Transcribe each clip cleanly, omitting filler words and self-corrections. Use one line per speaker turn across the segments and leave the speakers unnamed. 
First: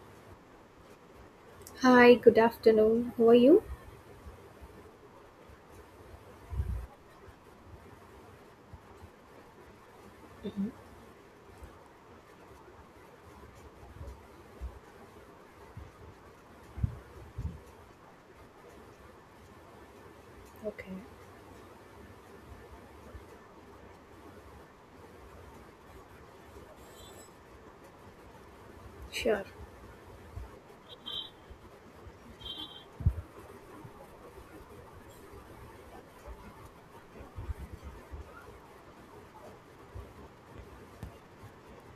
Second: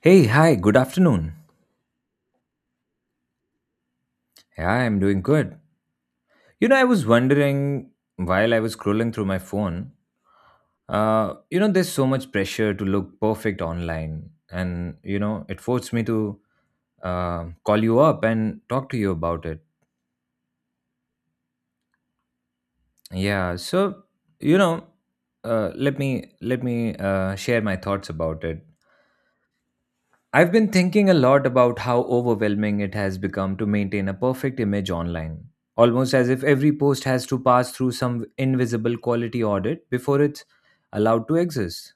Hey, hi, good afternoon.
Hi, good afternoon. How are you?
Yeah, I'm doing good. You know, I was wondering while I was scrolling through my phone,
Mhm.
you know, there's so much pressure to look perfect online. And, you know, it forced me to call you up and talk to you about it.
Okay,
Yeah, so, you know, uh, let me share my thoughts about it.
sure.
I've been thinking a lot about how overwhelming it has become to maintain a perfect image online, almost as if every post has to pass through some invisible quality audit before it's allowed to exist.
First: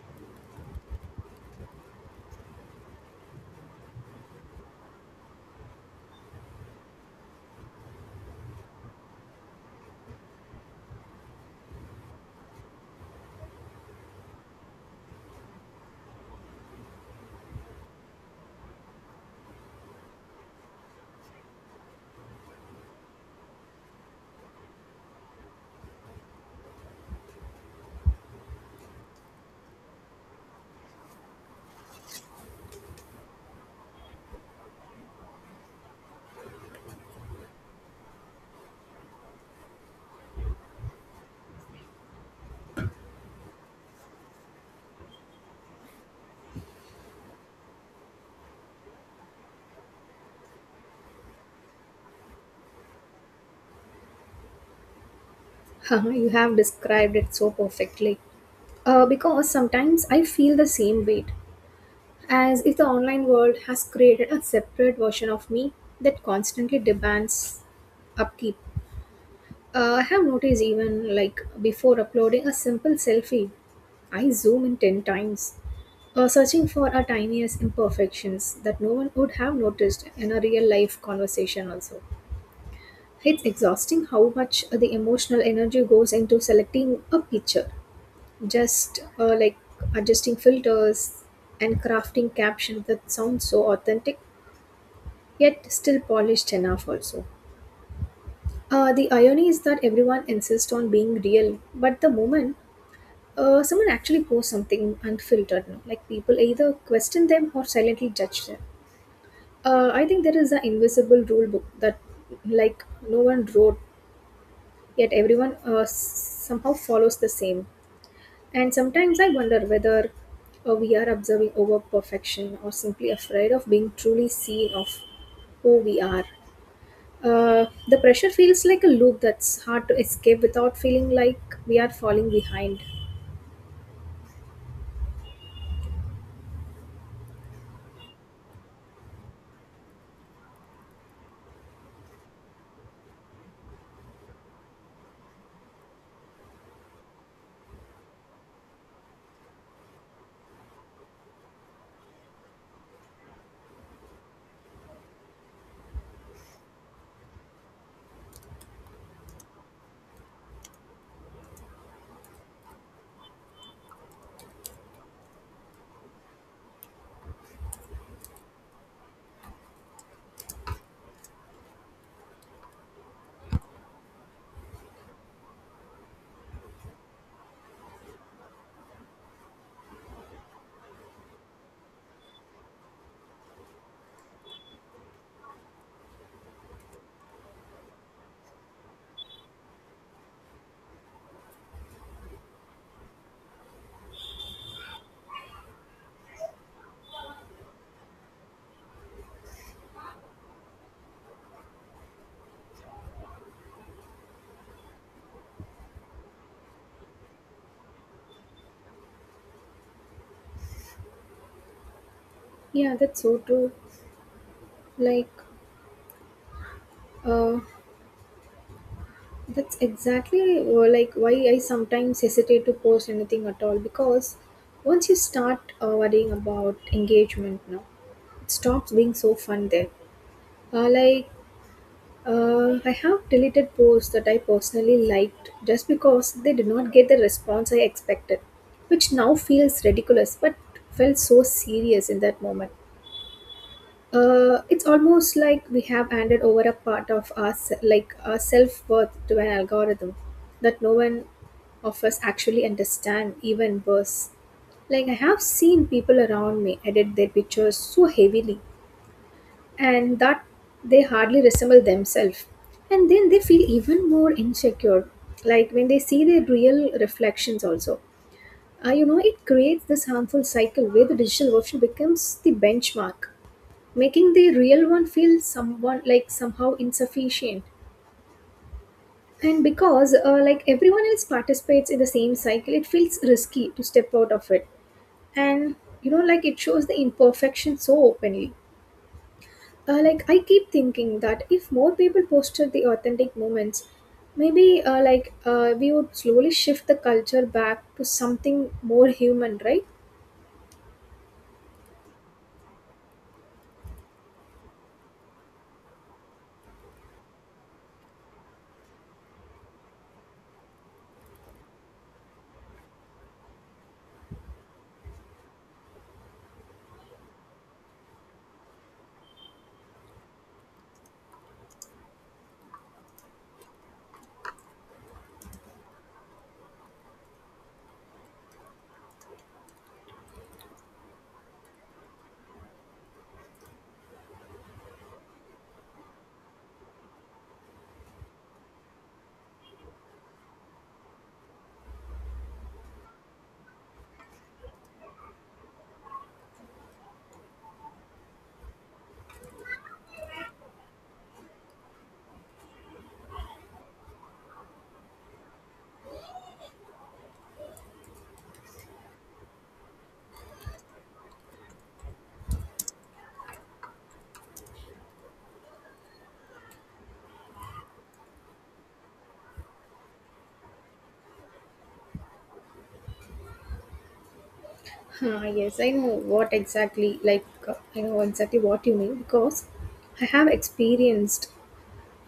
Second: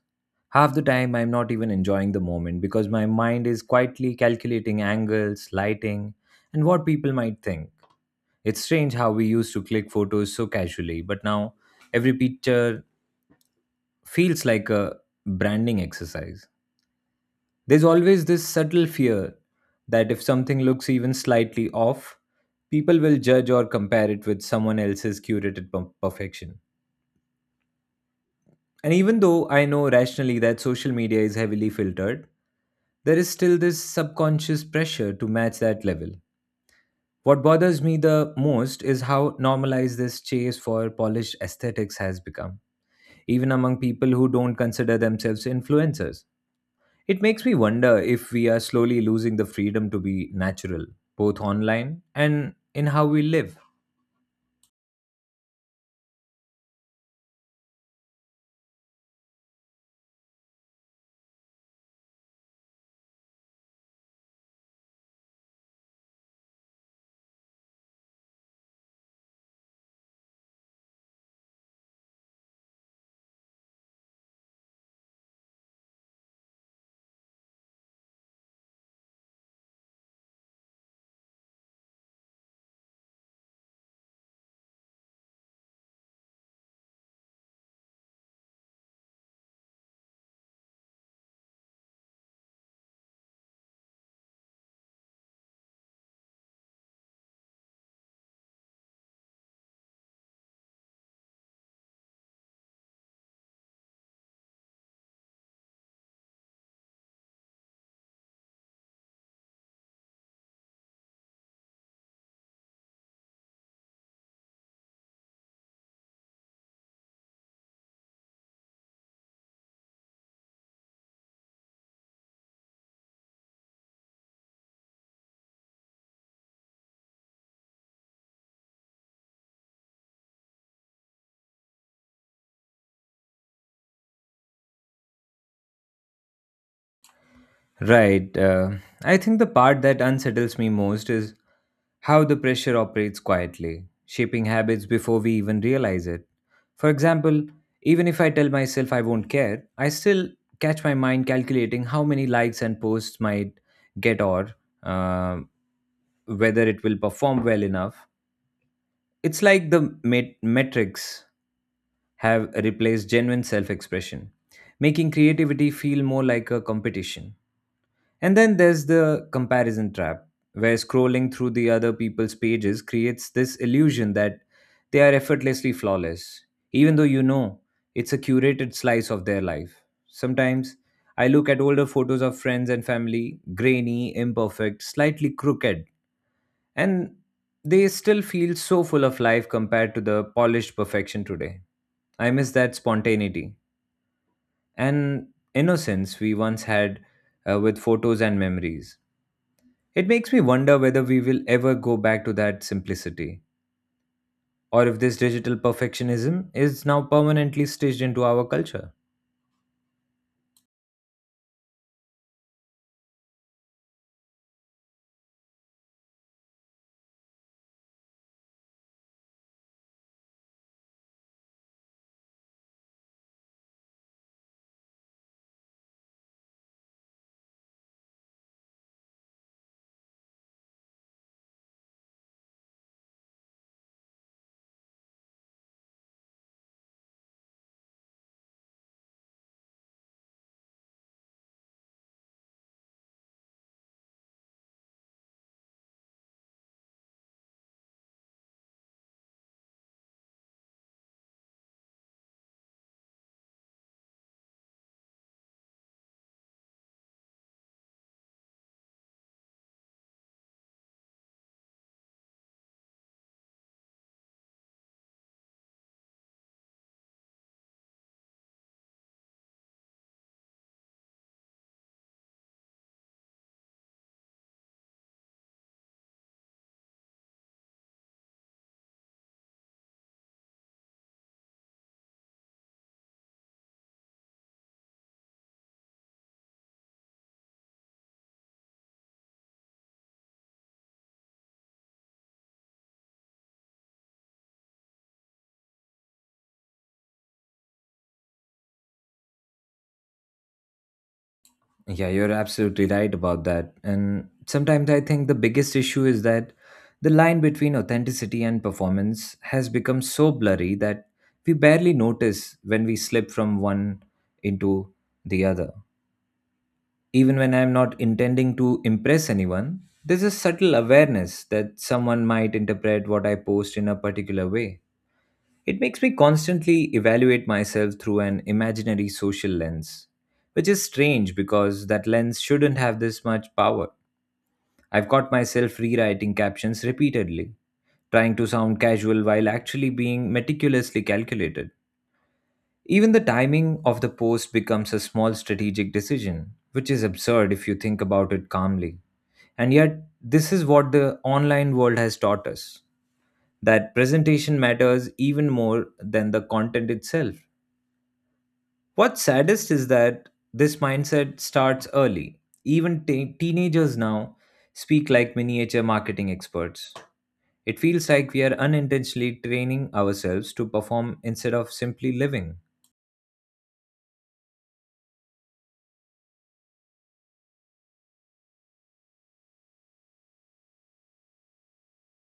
Half the time, I'm not even enjoying the moment because my mind is quietly calculating angles, lighting, and what people might think. It's strange how we used to click photos so casually, but now every picture feels like a branding exercise. There's always this subtle fear that if something looks even slightly off, people will judge or compare it with someone else's curated perfection. And even though I know rationally that social media is heavily filtered, there is still this subconscious pressure to match that level. What bothers me the most is how normalized this chase for polished aesthetics has become, even among people who don't consider themselves influencers. It makes me wonder if we are slowly losing the freedom to be natural, both online and in how we live.
Haha, you have described it so perfectly. Because sometimes I feel the same weight, as if the online world has created a separate version of me that constantly demands upkeep. I have noticed even like before uploading a simple selfie, I zoom in 10 times, searching for our tiniest imperfections that no one would have noticed in a real life conversation, also. It's exhausting how much the emotional energy goes into selecting a picture, just like adjusting filters and crafting captions that sound so authentic yet still polished enough, also. The irony is that everyone insists on being real, but the moment someone actually posts something unfiltered, no? Like people either question them or silently judge them. I think there is an invisible rule book that, like, no one wrote yet everyone somehow follows the same. And sometimes I wonder whether we are observing over perfection or simply afraid of being truly seen of who we are. The pressure feels like a loop that's hard to escape without feeling like we are falling behind.
Right. I think the part that unsettles me most is how the pressure operates quietly, shaping habits before we even realize it. For example, even if I tell myself I won't care, I still catch my mind calculating how many likes and posts might get or uh, whether it will perform well enough. It's like the metrics have replaced genuine self expression, making creativity feel more like a competition. And then there's the comparison trap, where scrolling through the other people's pages creates this illusion that they are effortlessly flawless, even though you know it's a curated slice of their life. Sometimes I look at older photos of friends and family, grainy, imperfect, slightly crooked, and they still feel so full of life compared to the polished perfection today. I miss that spontaneity and innocence we once had with photos and memories. It makes me wonder whether we will ever go back to that simplicity or if this digital perfectionism is now permanently stitched into our culture.
Yeah, that's so true. Like, uh, that's exactly like why I sometimes hesitate to post anything at all because once you start worrying about engagement now stops being so fun there. Uh, like, I have deleted posts that I personally liked just because they did not get the response I expected, which now feels ridiculous but felt so serious in that moment. It's almost like we have handed over a part of like our self worth to an algorithm that no one of us actually understand. Even worse, like I have seen people around me edit their pictures so heavily and that they hardly resemble themselves. And then they feel even more insecure, like when they see their real reflections, also. You know, it creates this harmful cycle where the digital version becomes the benchmark, making the real one feel someone like somehow insufficient. And because like everyone else participates in the same cycle, it feels risky to step out of it. And you know, like it shows the imperfection so openly. Like I keep thinking that if more people posted the authentic moments, maybe we would slowly shift the culture back to something more human, right?
Yeah, you're absolutely right about that. And sometimes I think the biggest issue is that the line between authenticity and performance has become so blurry that we barely notice when we slip from one into the other. Even when I'm not intending to impress anyone, there's a subtle awareness that someone might interpret what I post in a particular way. It makes me constantly evaluate myself through an imaginary social lens, which is strange because that lens shouldn't have this much power. I've caught myself rewriting captions repeatedly, trying to sound casual while actually being meticulously calculated. Even the timing of the post becomes a small strategic decision, which is absurd if you think about it calmly. And yet, this is what the online world has taught us, that presentation matters even more than the content itself. What's saddest is that this mindset starts early. Even teenagers now speak like miniature marketing experts. It feels like we are unintentionally training ourselves to perform instead of simply living.
Huh, yes, I know exactly what you mean because I have experienced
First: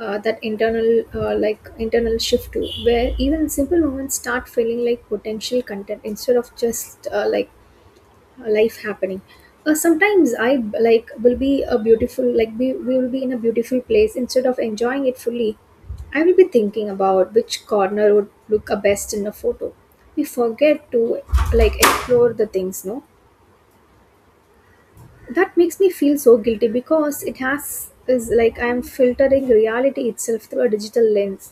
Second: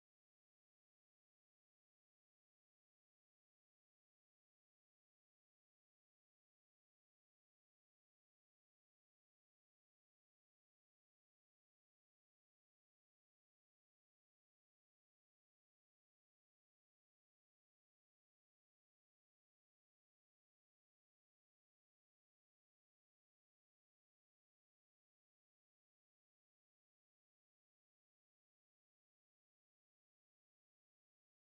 that internal shift too, where even simple moments start feeling like potential content instead of just like life happening. Sometimes I like will be a beautiful like be, we will be in a beautiful place. Instead of enjoying it fully, I will be thinking about which corner would look a best in a photo. We forget to like explore the things, no? That makes me feel so guilty because it has is like I am filtering reality itself through a digital lens.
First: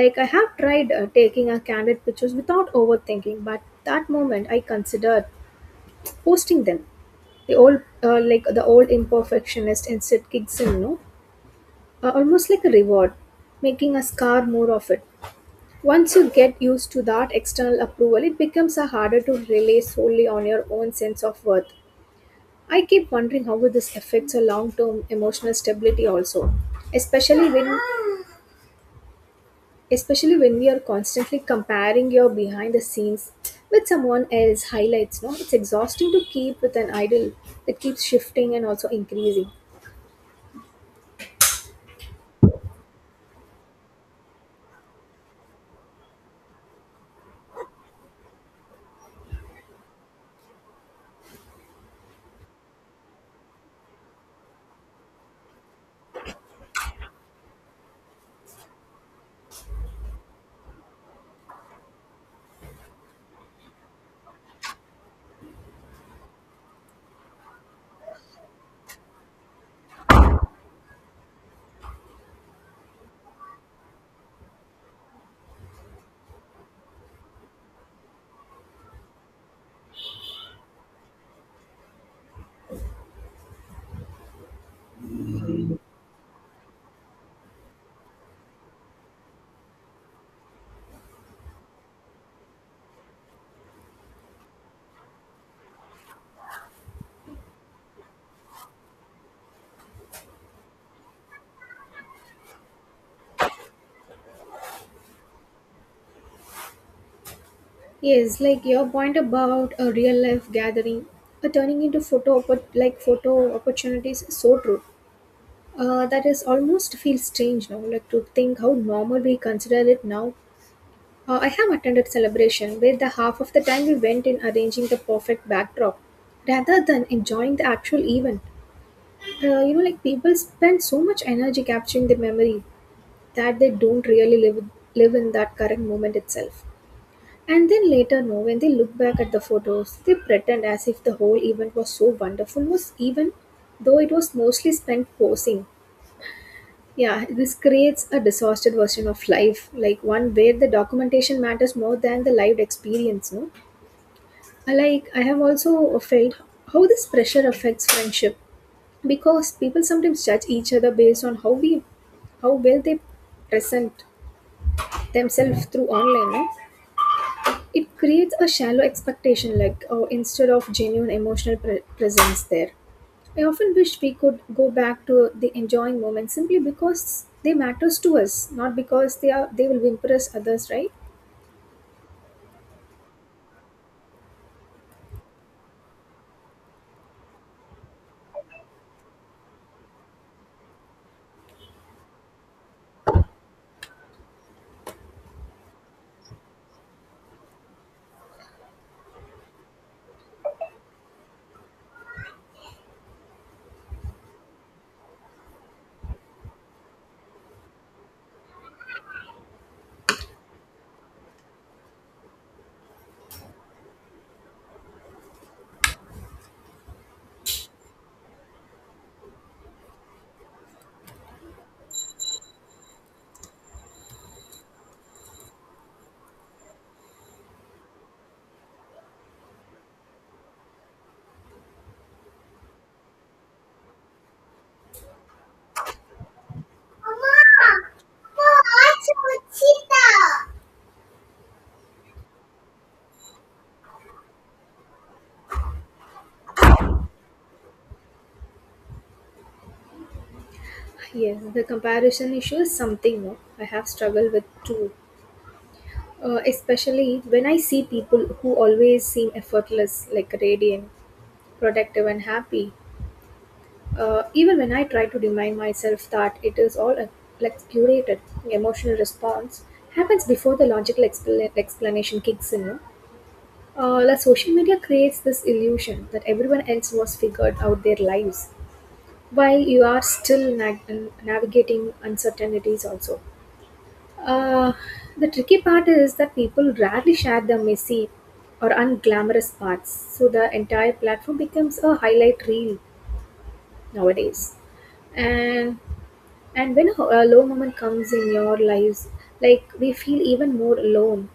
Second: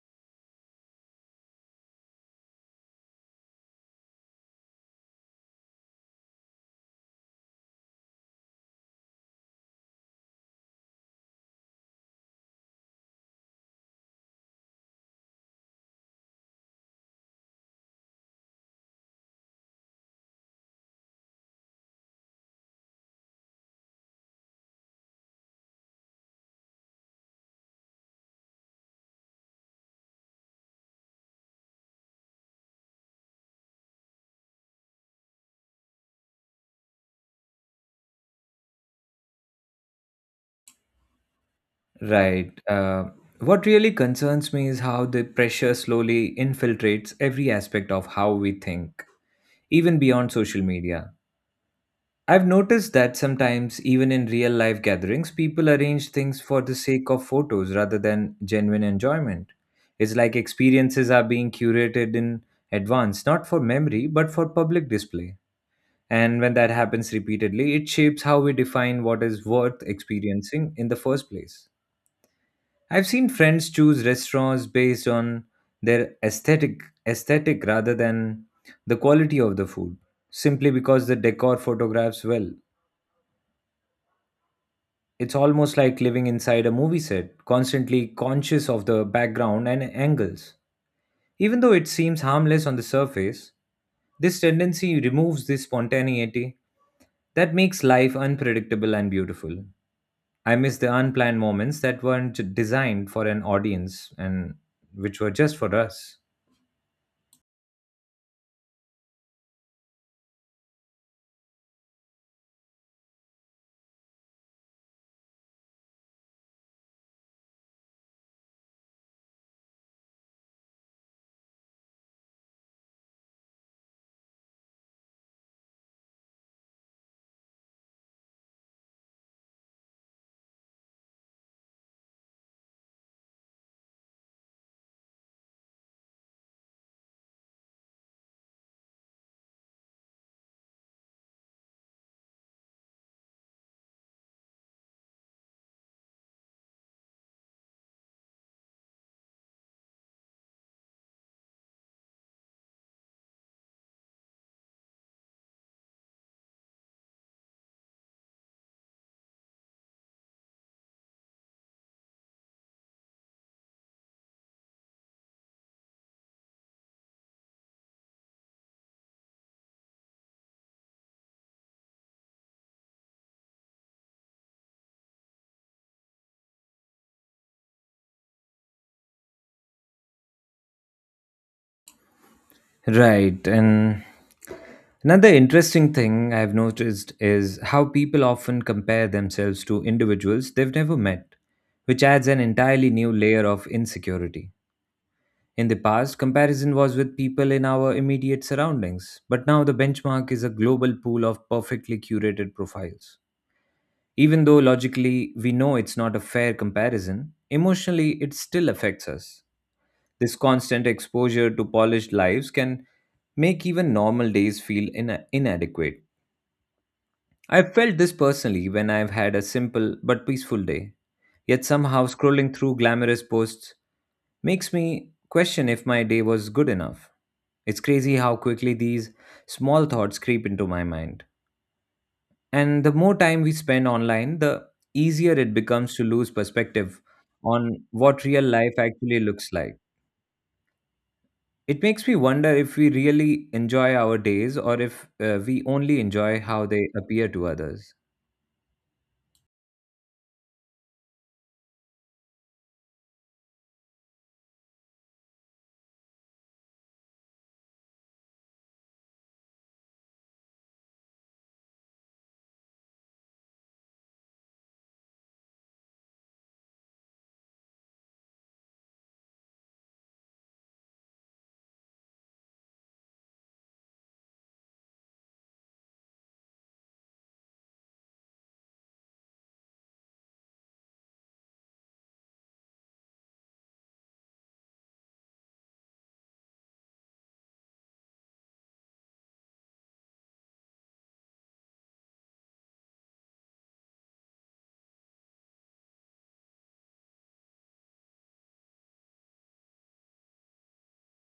Like I have tried taking a candid pictures without overthinking, but that moment I considered posting them. The old, the old imperfectionist instinct kicks in, no? Almost like a reward, making a scar more of it. Once you get used to that external approval, it becomes a harder to rely solely on your own sense of worth. I keep wondering how will this affects your long-term emotional stability also, especially when especially when we are constantly comparing your behind the scenes with someone else highlights, no? It's exhausting to keep with an idol that keeps shifting and also increasing.
Right. What really concerns me is how the pressure slowly infiltrates every aspect of how we think, even beyond social media. I've noticed that sometimes, even in real life gatherings, people arrange things for the sake of photos rather than genuine enjoyment. It's like experiences are being curated in advance, not for memory, but for public display. And when that happens repeatedly, it shapes how we define what is worth experiencing in the first place. I've seen friends choose restaurants based on their aesthetic rather than the quality of the food, simply because the decor photographs well. It's almost like living inside a movie set, constantly conscious of the background and angles. Even though it seems harmless on the surface, this tendency removes the spontaneity that makes life unpredictable and beautiful. I miss the unplanned moments that weren't designed for an audience and which were just for us.
Yes, like your point about a real life gathering, a turning into like photo opportunities is so true. That is almost feels strange now, like to think how normal we consider it now. I have attended celebration where the half of the time we went in arranging the perfect backdrop rather than enjoying the actual event. You know, like people spend so much energy capturing the memory that they don't really live in that current moment itself. And then later, no, when they look back at the photos, they pretend as if the whole event was so wonderful, was even though it was mostly spent posing. Yeah, this creates a distorted version of life, like one where the documentation matters more than the lived experience. No, I like I have also felt how this pressure affects friendship because people sometimes judge each other based on how well they present themselves through online. No? It creates a shallow expectation, like oh, instead of genuine presence there. I often wish we could go back to the enjoying moment simply because they matters to us, not because they will impress others, right?
Right, and another interesting thing I've noticed is how people often compare themselves to individuals they've never met, which adds an entirely new layer of insecurity. In the past, comparison was with people in our immediate surroundings, but now the benchmark is a global pool of perfectly curated profiles. Even though logically we know it's not a fair comparison, emotionally it still affects us. This constant exposure to polished lives can make even normal days feel inadequate. I've felt this personally when I've had a simple but peaceful day. Yet somehow scrolling through glamorous posts makes me question if my day was good enough. It's crazy how quickly these small thoughts creep into my mind. And the more time we spend online, the easier it becomes to lose perspective on what real life actually looks like. It makes me wonder if we really enjoy our days or if we only enjoy how they appear to others.
Yes, the comparison issue is something, no, I have struggled with too. Especially when I see people who always seem effortless, like radiant, productive, and happy. Even when I try to remind myself that it is all a like curated emotional response happens before the explanation kicks in. No? Like social media creates this illusion that everyone else was figured out their lives while you are still navigating uncertainties also. Uh, the tricky part is that people rarely share the messy or unglamorous parts, so the entire platform becomes a highlight reel nowadays. And And when a low moment comes in your lives, like we feel even more alone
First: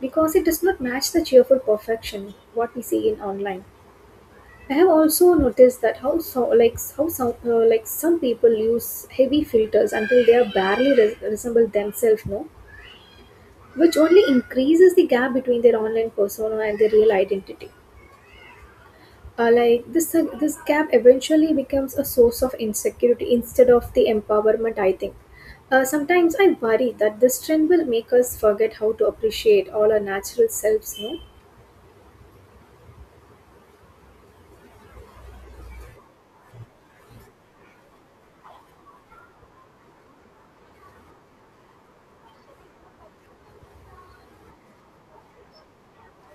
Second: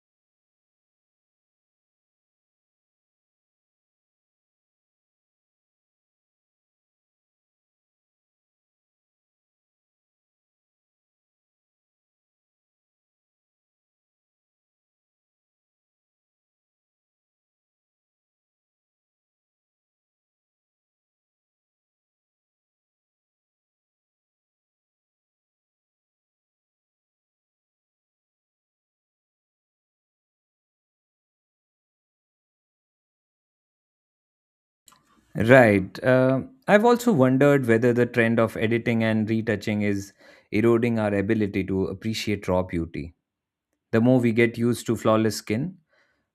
because it does not match the cheerful perfection what we see in online. I have also noticed that how so, like how some like some people use heavy filters until they are barely resemble themselves, no, which only increases the gap between their online persona and their real identity. This gap eventually becomes a source of insecurity instead of the empowerment, I think. Sometimes I worry that this trend will make us forget how to appreciate all our natural selves, no?
Right. I've also wondered whether the trend of editing and retouching is eroding our ability to appreciate raw beauty. The more we get used to flawless skin,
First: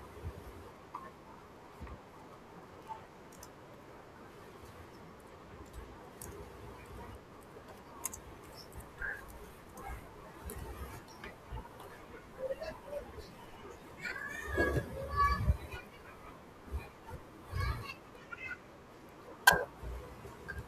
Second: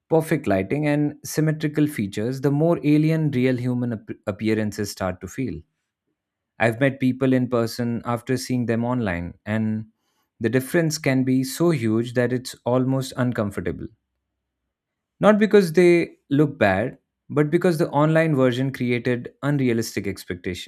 perfect lighting, and symmetrical features, the more alien real human appearances start to feel. I've met people in person after seeing them online, and the difference can be so huge that it's almost uncomfortable. Not because they look bad, but because the online version created unrealistic expectation.